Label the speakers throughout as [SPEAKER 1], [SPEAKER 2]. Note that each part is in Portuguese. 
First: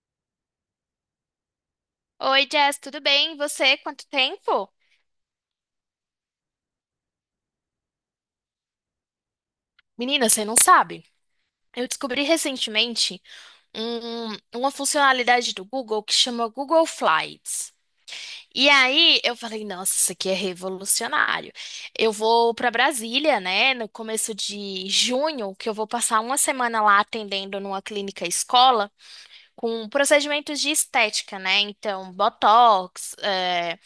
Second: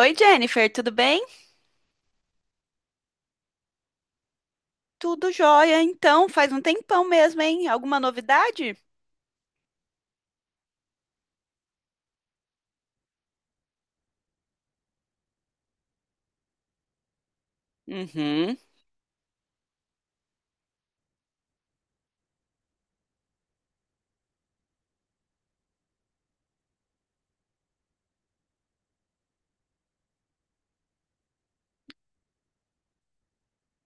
[SPEAKER 1] Oi, Jennifer, tudo bem?
[SPEAKER 2] Oi, Jess, tudo bem? E você, quanto tempo?
[SPEAKER 1] Tudo jóia, então, faz um tempão mesmo, hein? Alguma novidade?
[SPEAKER 2] Menina, você não sabe. Eu descobri recentemente uma funcionalidade do Google que chama Google Flights.
[SPEAKER 1] Uhum,
[SPEAKER 2] E aí eu falei, nossa, isso aqui é revolucionário. Eu vou para Brasília, né, no começo de junho, que eu vou passar uma semana lá atendendo numa clínica escola com procedimentos de estética, né? Então, botox,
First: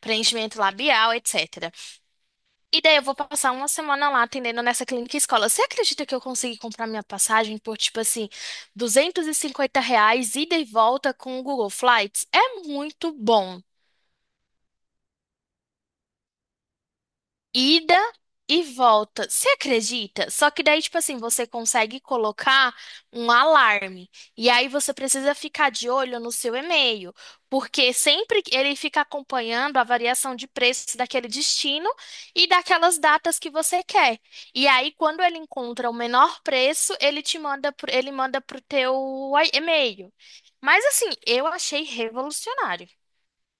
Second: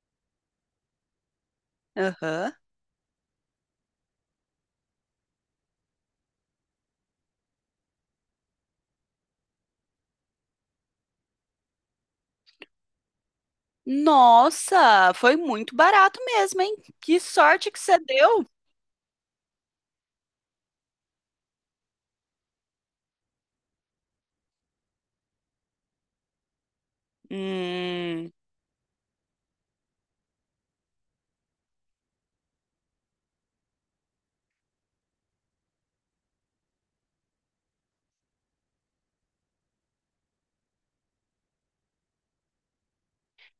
[SPEAKER 2] preenchimento labial, etc.
[SPEAKER 1] aham.
[SPEAKER 2] E daí eu vou passar uma semana lá atendendo nessa clínica escola. Você acredita que eu consegui comprar minha passagem por, tipo assim, R$ 250 ida e volta com o Google Flights? É muito bom.
[SPEAKER 1] Nossa, foi muito barato mesmo, hein? Que sorte que
[SPEAKER 2] Ida
[SPEAKER 1] você deu!
[SPEAKER 2] e volta. Você acredita? Só que daí, tipo assim, você consegue colocar um alarme. E aí você precisa ficar de olho no seu e-mail, porque
[SPEAKER 1] Hum,
[SPEAKER 2] sempre que ele fica acompanhando a variação de preços daquele destino e daquelas datas que você quer. E aí, quando ele encontra o menor preço, ele te manda, ele manda pro teu e-mail. Mas assim, eu achei revolucionário.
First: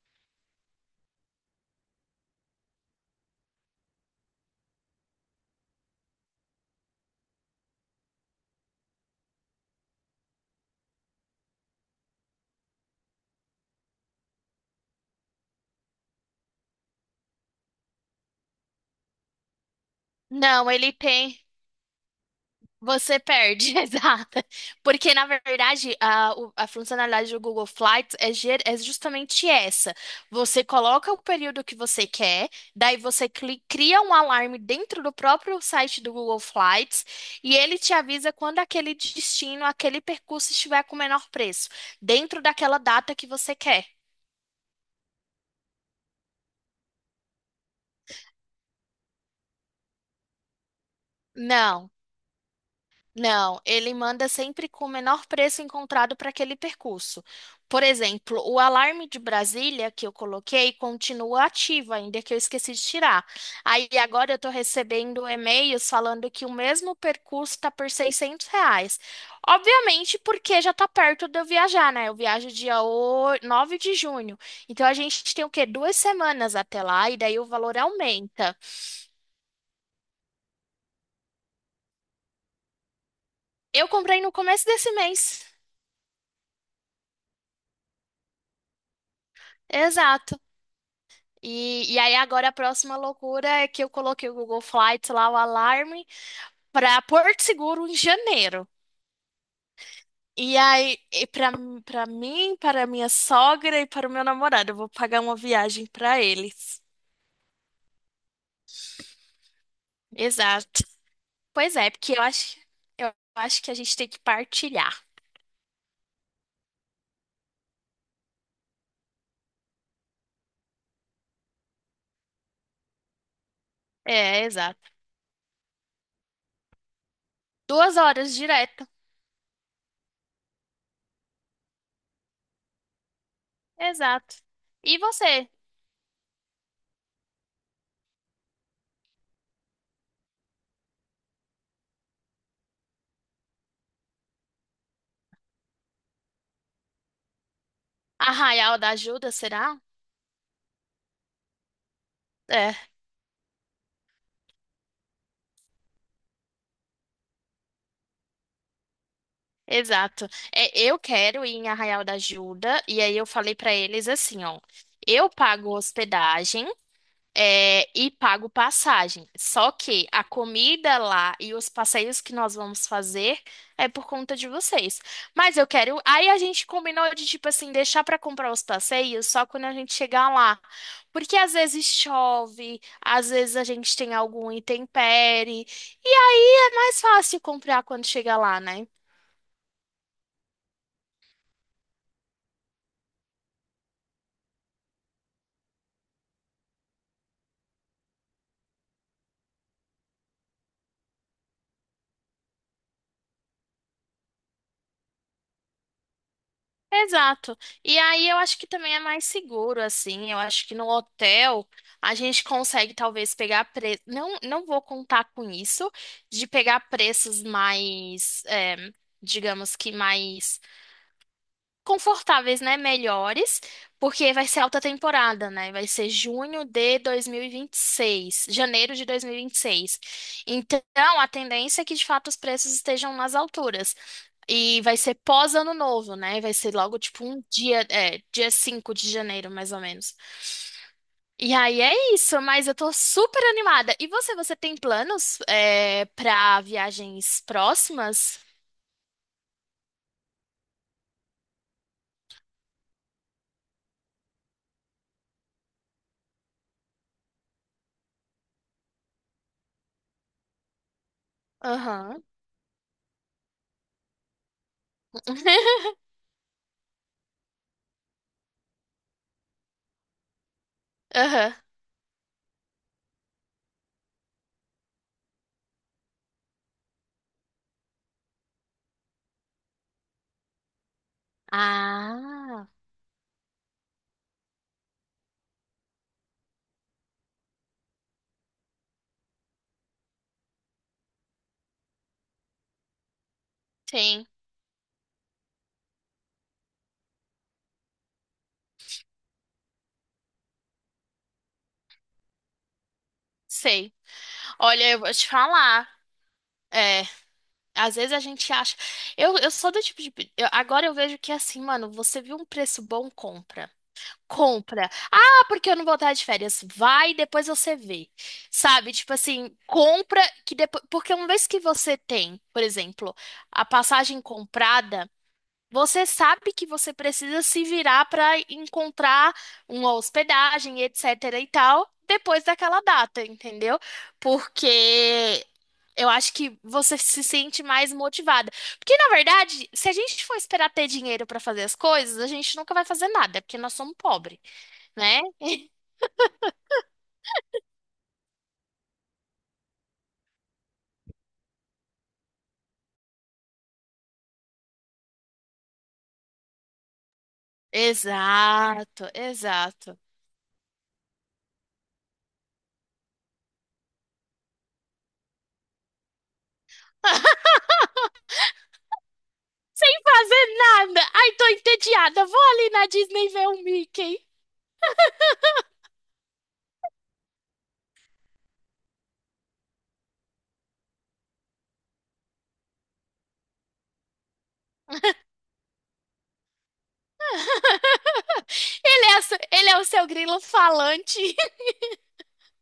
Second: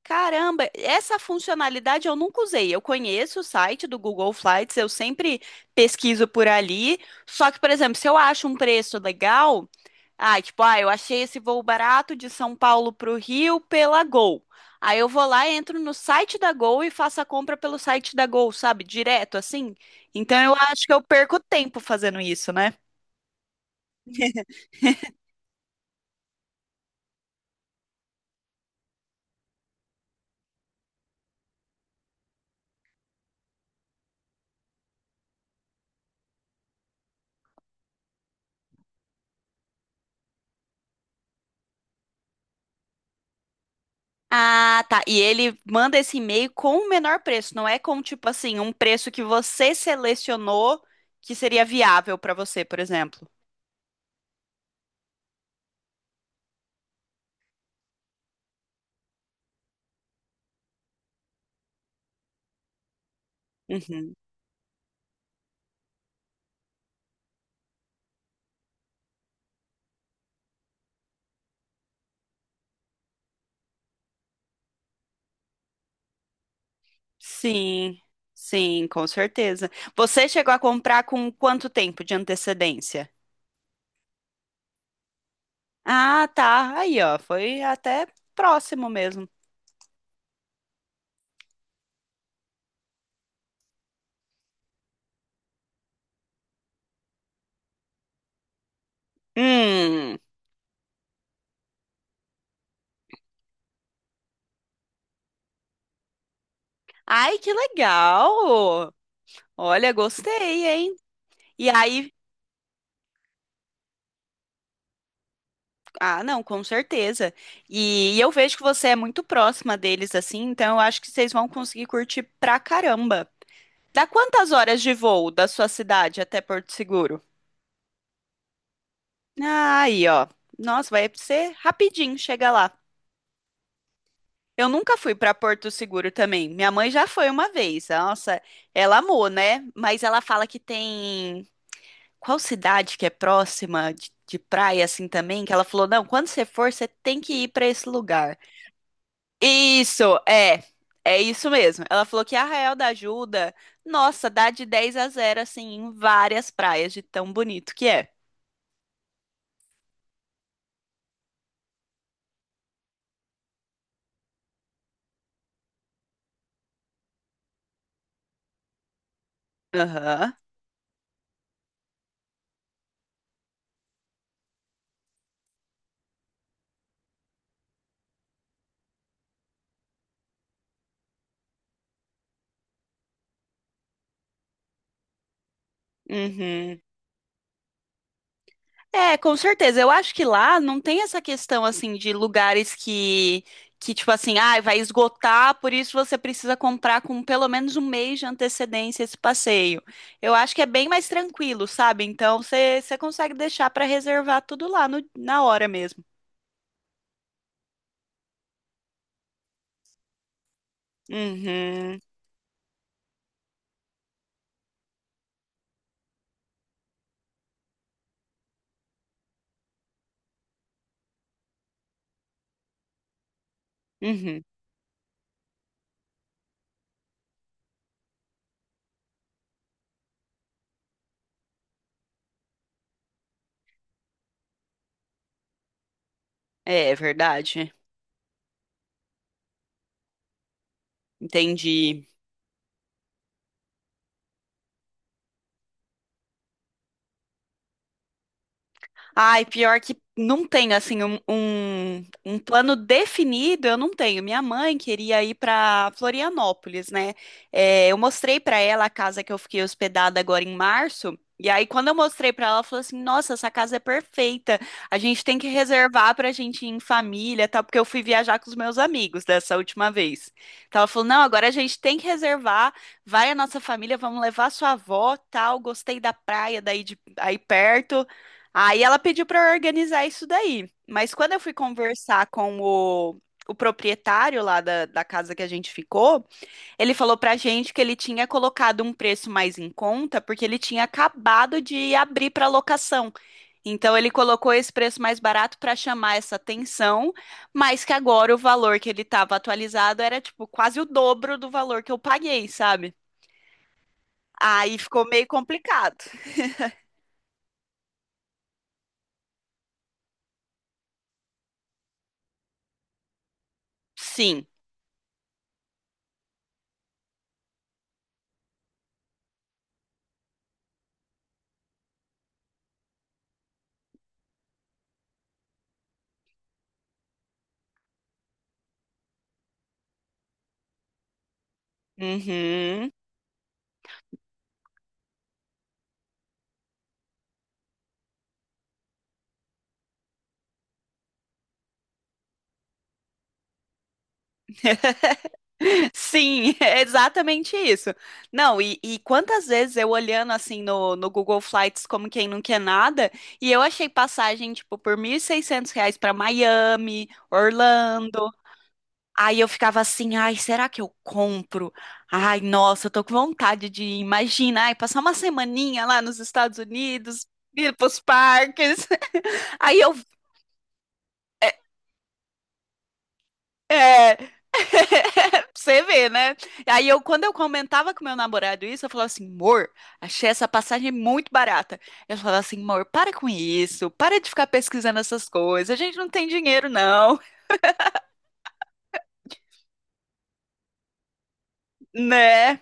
[SPEAKER 1] caramba, essa funcionalidade eu nunca usei. Eu conheço o site do Google Flights, eu sempre pesquiso por ali. Só que, por exemplo, se eu acho um preço legal. Ah, tipo, ah, eu achei esse voo barato de São Paulo para o Rio pela Gol. Aí eu vou lá, entro no site da Gol e faço a compra pelo site da Gol, sabe? Direto assim. Então eu
[SPEAKER 2] Não,
[SPEAKER 1] acho
[SPEAKER 2] ele
[SPEAKER 1] que eu perco
[SPEAKER 2] tem.
[SPEAKER 1] tempo fazendo isso, né?
[SPEAKER 2] Você perde, exato. Porque, na verdade, a funcionalidade do Google Flights é justamente essa. Você coloca o período que você quer, daí você cria um alarme dentro do próprio site do Google Flights e ele te avisa quando aquele destino, aquele percurso estiver com o menor preço, dentro daquela data que você quer.
[SPEAKER 1] Ah, tá. E ele manda esse e-mail com o menor preço, não é com tipo assim, um preço que você selecionou que seria
[SPEAKER 2] Não.
[SPEAKER 1] viável para você, por exemplo.
[SPEAKER 2] Não, ele manda sempre com o menor preço encontrado para aquele percurso. Por exemplo, o alarme de Brasília que eu coloquei continua ativo ainda que eu esqueci de tirar. Aí
[SPEAKER 1] Uhum.
[SPEAKER 2] agora eu estou recebendo e-mails falando que o mesmo percurso está por R$ 600. Obviamente porque já está perto de eu viajar, né? Eu viajo dia 9 de junho. Então a gente tem o quê? Duas semanas até lá e daí o valor
[SPEAKER 1] Sim,
[SPEAKER 2] aumenta.
[SPEAKER 1] sim, com certeza. Você chegou a comprar com quanto tempo de antecedência?
[SPEAKER 2] Eu comprei no começo desse mês.
[SPEAKER 1] Ah, tá. Aí, ó, foi até próximo mesmo.
[SPEAKER 2] Exato. E aí agora a próxima loucura é que eu coloquei o Google Flights lá, o alarme, para Porto Seguro em janeiro.
[SPEAKER 1] Hum.
[SPEAKER 2] E aí, e para mim, para minha sogra e para o meu namorado, eu vou pagar uma viagem para eles.
[SPEAKER 1] Ai, que legal! Olha, gostei,
[SPEAKER 2] Exato.
[SPEAKER 1] hein? E
[SPEAKER 2] Pois é,
[SPEAKER 1] aí,
[SPEAKER 2] porque eu acho que a gente tem que partilhar.
[SPEAKER 1] ah, não, com certeza. E eu vejo que você é muito próxima deles, assim, então eu acho que vocês vão conseguir curtir pra caramba. Dá
[SPEAKER 2] É,
[SPEAKER 1] quantas horas
[SPEAKER 2] exato.
[SPEAKER 1] de voo da sua cidade até Porto Seguro?
[SPEAKER 2] 2 horas direto.
[SPEAKER 1] Ah, aí, ó. Nossa, vai ser rapidinho, chega lá.
[SPEAKER 2] Exato.
[SPEAKER 1] Eu nunca
[SPEAKER 2] E
[SPEAKER 1] fui para
[SPEAKER 2] você?
[SPEAKER 1] Porto Seguro também. Minha mãe já foi uma vez. Nossa, ela amou, né? Mas ela fala que tem. Qual cidade que é próxima de praia assim também? Que ela falou: não, quando você for, você tem que ir para esse lugar.
[SPEAKER 2] Arraial da Ajuda, será?
[SPEAKER 1] Isso, é. É isso mesmo. Ela falou que Arraial da
[SPEAKER 2] É.
[SPEAKER 1] Ajuda, nossa, dá de 10 a zero assim em várias praias, de tão bonito que é.
[SPEAKER 2] Exato. É, eu quero ir em Arraial da Ajuda, e aí eu falei pra eles assim, ó, eu pago hospedagem, é, e pago passagem. Só que a
[SPEAKER 1] Aham.
[SPEAKER 2] comida lá e os passeios que nós vamos fazer é por conta de vocês. Mas eu quero. Aí a gente combinou de tipo assim deixar pra comprar os passeios só quando a gente chegar lá, porque às vezes chove, às vezes a gente tem algum intempérie, e aí é
[SPEAKER 1] Uhum.
[SPEAKER 2] mais fácil comprar quando chega lá, né?
[SPEAKER 1] É, com certeza. Eu acho que lá não tem essa questão assim de lugares que tipo assim, ah, vai esgotar, por isso você precisa comprar com pelo menos um mês de antecedência esse passeio. Eu acho que é bem mais tranquilo, sabe? Então você consegue deixar para reservar tudo lá na hora mesmo.
[SPEAKER 2] Exato. E aí eu acho que também é mais seguro, assim. Eu acho que no hotel
[SPEAKER 1] Uhum,
[SPEAKER 2] a gente consegue talvez pegar preço. Não, não vou contar com isso, de pegar preços mais, é, digamos que mais confortáveis, né? Melhores, porque
[SPEAKER 1] uhum.
[SPEAKER 2] vai ser alta temporada, né? Vai ser junho de dois mil e vinte e seis, janeiro de dois mil e vinte e seis. Então, a tendência é que de fato os preços estejam nas alturas. E vai ser pós ano novo, né? Vai ser
[SPEAKER 1] É, é
[SPEAKER 2] logo tipo um
[SPEAKER 1] verdade.
[SPEAKER 2] dia, é, dia 5 de janeiro, mais ou menos. E aí
[SPEAKER 1] Entendi.
[SPEAKER 2] é isso, mas eu tô super animada. E você tem planos, é, pra viagens próximas?
[SPEAKER 1] Ai, pior que não tenho, assim, um plano definido, eu não tenho. Minha mãe queria ir para Florianópolis, né? É, eu mostrei para ela a casa que eu fiquei hospedada agora em março. E aí, quando eu
[SPEAKER 2] Aham.
[SPEAKER 1] mostrei para ela, ela falou assim: Nossa, essa casa é perfeita. A gente tem que reservar para a gente ir em família, tá? Porque eu fui viajar com os meus amigos dessa última vez. Então, ela falou: Não, agora a
[SPEAKER 2] Aham.
[SPEAKER 1] gente tem que reservar. Vai a nossa família, vamos levar sua avó, tal. Gostei da praia daí de, aí perto. Aí ela pediu para eu organizar isso daí. Mas quando eu fui conversar com
[SPEAKER 2] Ah,
[SPEAKER 1] o proprietário lá da casa que a gente ficou, ele falou pra gente que ele tinha colocado um preço mais em conta porque ele tinha acabado de abrir para locação. Então ele
[SPEAKER 2] sim,
[SPEAKER 1] colocou esse preço mais barato para chamar essa atenção, mas que agora o valor que ele estava atualizado era tipo quase o dobro do valor que eu paguei, sabe?
[SPEAKER 2] sei.
[SPEAKER 1] Aí
[SPEAKER 2] Olha, eu
[SPEAKER 1] ficou
[SPEAKER 2] vou
[SPEAKER 1] meio
[SPEAKER 2] te falar.
[SPEAKER 1] complicado.
[SPEAKER 2] É, às vezes a gente acha. Eu sou do tipo de. Agora eu vejo que assim, mano, você viu um preço bom, compra.
[SPEAKER 1] Sim.
[SPEAKER 2] Compra. Ah, porque eu não vou estar de férias. Vai, depois você vê. Sabe? Tipo assim, compra que depois. Porque uma vez que você tem, por exemplo, a passagem comprada, você sabe que você precisa se virar para encontrar uma hospedagem, etc. e tal, depois daquela
[SPEAKER 1] Uhum.
[SPEAKER 2] data, entendeu? Porque eu acho que você se sente mais motivada. Porque, na verdade, se a gente for esperar ter dinheiro para fazer as coisas, a gente nunca vai fazer nada, porque nós somos pobres, né?
[SPEAKER 1] Sim, é exatamente isso. Não, e quantas vezes eu olhando assim no Google Flights como quem não quer nada, e eu achei passagem, tipo, por R$ 1.600 para Miami, Orlando.
[SPEAKER 2] Exato,
[SPEAKER 1] Aí eu ficava
[SPEAKER 2] exato.
[SPEAKER 1] assim, ai, será que eu compro? Ai, nossa, eu tô com vontade de ir. Imagina, ai, passar uma semaninha lá nos Estados Unidos, ir pros parques. Aí
[SPEAKER 2] Sem
[SPEAKER 1] eu
[SPEAKER 2] fazer nada. Ai, tô entediada. Vou ali na Disney ver o
[SPEAKER 1] é.
[SPEAKER 2] Mickey.
[SPEAKER 1] Pra você vê, né? Aí eu, quando eu comentava com meu namorado isso, eu falava assim, amor, achei essa passagem muito barata. Eu falava assim, amor, para com isso, para de ficar pesquisando essas coisas, a gente não tem dinheiro, não,
[SPEAKER 2] Ele é, ele é o seu grilo falante.
[SPEAKER 1] né?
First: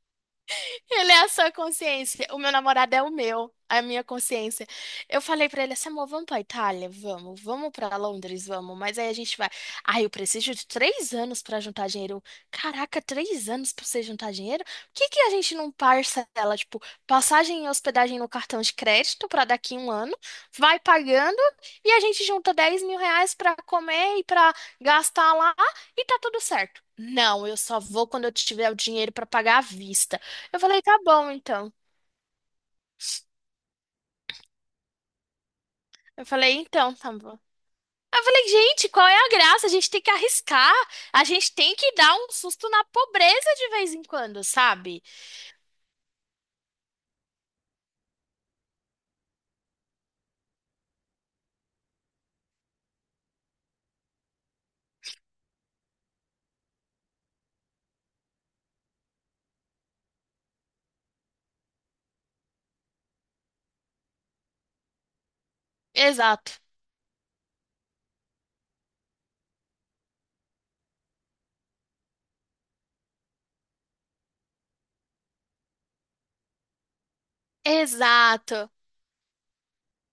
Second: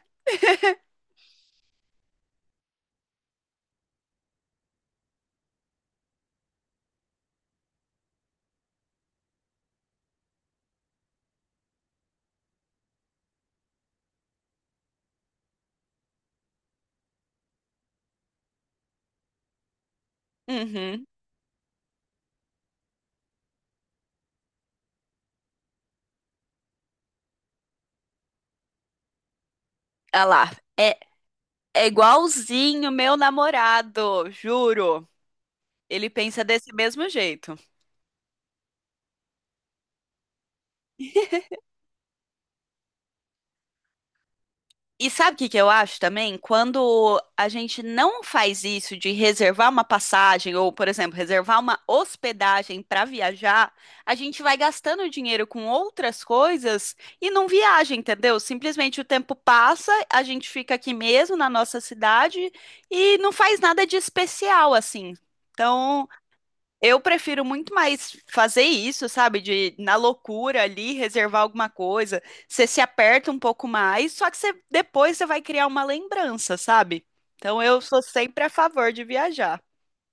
[SPEAKER 2] Ele é a sua consciência. O meu namorado é o meu, a minha consciência. Eu falei pra ele assim, amor, vamos pra Itália? Vamos. Vamos pra Londres? Vamos. Mas aí a gente vai. Ai, eu preciso de 3 anos pra juntar dinheiro. Caraca, 3 anos pra você juntar dinheiro? Por que que a gente não parcela, tipo, passagem e hospedagem no cartão de crédito pra daqui um ano? Vai
[SPEAKER 1] Uhum.
[SPEAKER 2] pagando e a gente junta R$ 10.000 pra comer e pra gastar lá e tá tudo certo. Não, eu só vou quando eu tiver o dinheiro pra pagar à vista.
[SPEAKER 1] Olha lá,
[SPEAKER 2] Eu falei,
[SPEAKER 1] é,
[SPEAKER 2] tá bom, então.
[SPEAKER 1] é igualzinho meu namorado, juro. Ele
[SPEAKER 2] Eu
[SPEAKER 1] pensa
[SPEAKER 2] falei,
[SPEAKER 1] desse
[SPEAKER 2] então,
[SPEAKER 1] mesmo
[SPEAKER 2] tá bom.
[SPEAKER 1] jeito.
[SPEAKER 2] Aí eu falei, gente, qual é a graça? A gente tem que arriscar, a gente tem que dar um susto na pobreza de vez em quando, sabe?
[SPEAKER 1] E sabe o que que eu acho também? Quando a gente não faz isso de reservar uma passagem ou, por exemplo, reservar uma hospedagem para viajar, a gente vai gastando dinheiro com outras coisas e não viaja, entendeu? Simplesmente o tempo passa, a gente fica aqui mesmo na nossa cidade e não faz nada de especial assim. Então,
[SPEAKER 2] Exato.
[SPEAKER 1] eu prefiro muito mais fazer isso, sabe? De na loucura ali, reservar alguma coisa. Você se aperta um pouco mais, só que você, depois você vai criar uma lembrança, sabe? Então eu sou sempre a
[SPEAKER 2] Exato.
[SPEAKER 1] favor de viajar.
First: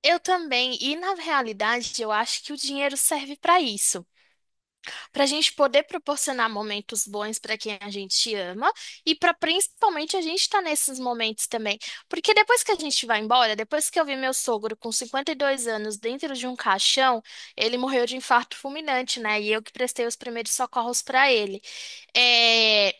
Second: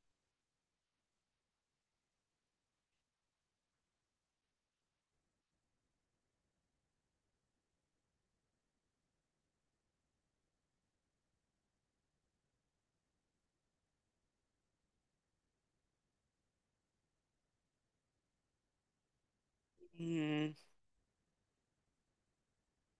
[SPEAKER 2] Eu também. E na realidade, eu acho que o dinheiro serve pra isso. Para a gente poder proporcionar momentos bons para quem a gente ama e para principalmente a gente estar nesses momentos também. Porque depois que a gente vai embora, depois que eu vi meu sogro com 52 anos dentro de um caixão, ele morreu de infarto fulminante, né? E eu que prestei os primeiros
[SPEAKER 1] Hum,
[SPEAKER 2] socorros para ele. É,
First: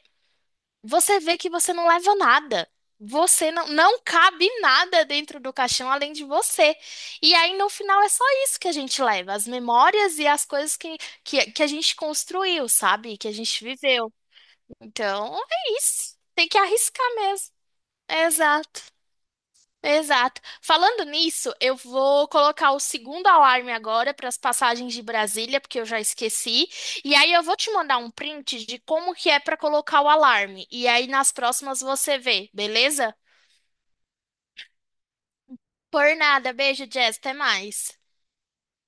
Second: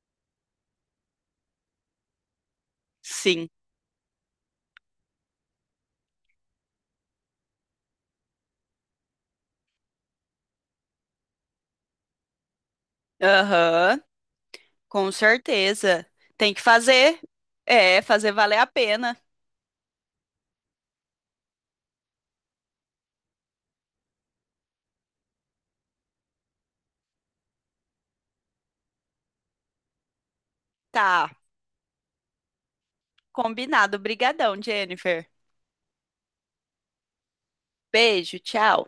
[SPEAKER 2] você vê que você não leva nada.
[SPEAKER 1] sim.
[SPEAKER 2] Você não, não cabe nada dentro do caixão além de você. E aí, no final, é só isso que a gente leva, as memórias e as coisas que a gente construiu, sabe? Que a gente
[SPEAKER 1] Aham,
[SPEAKER 2] viveu.
[SPEAKER 1] com
[SPEAKER 2] Então, é
[SPEAKER 1] certeza.
[SPEAKER 2] isso. Tem
[SPEAKER 1] Tem
[SPEAKER 2] que
[SPEAKER 1] que
[SPEAKER 2] arriscar
[SPEAKER 1] fazer.
[SPEAKER 2] mesmo.
[SPEAKER 1] É, fazer valer a
[SPEAKER 2] Exato.
[SPEAKER 1] pena.
[SPEAKER 2] Exato. Falando nisso, eu vou colocar o segundo alarme agora para as passagens de Brasília, porque eu já esqueci. E aí eu vou te mandar um print de como que é para colocar o alarme. E aí
[SPEAKER 1] Tá,
[SPEAKER 2] nas próximas você vê, beleza?
[SPEAKER 1] combinado. Brigadão, Jennifer.
[SPEAKER 2] Por nada. Beijo, Jess. Até mais.
[SPEAKER 1] Beijo, tchau.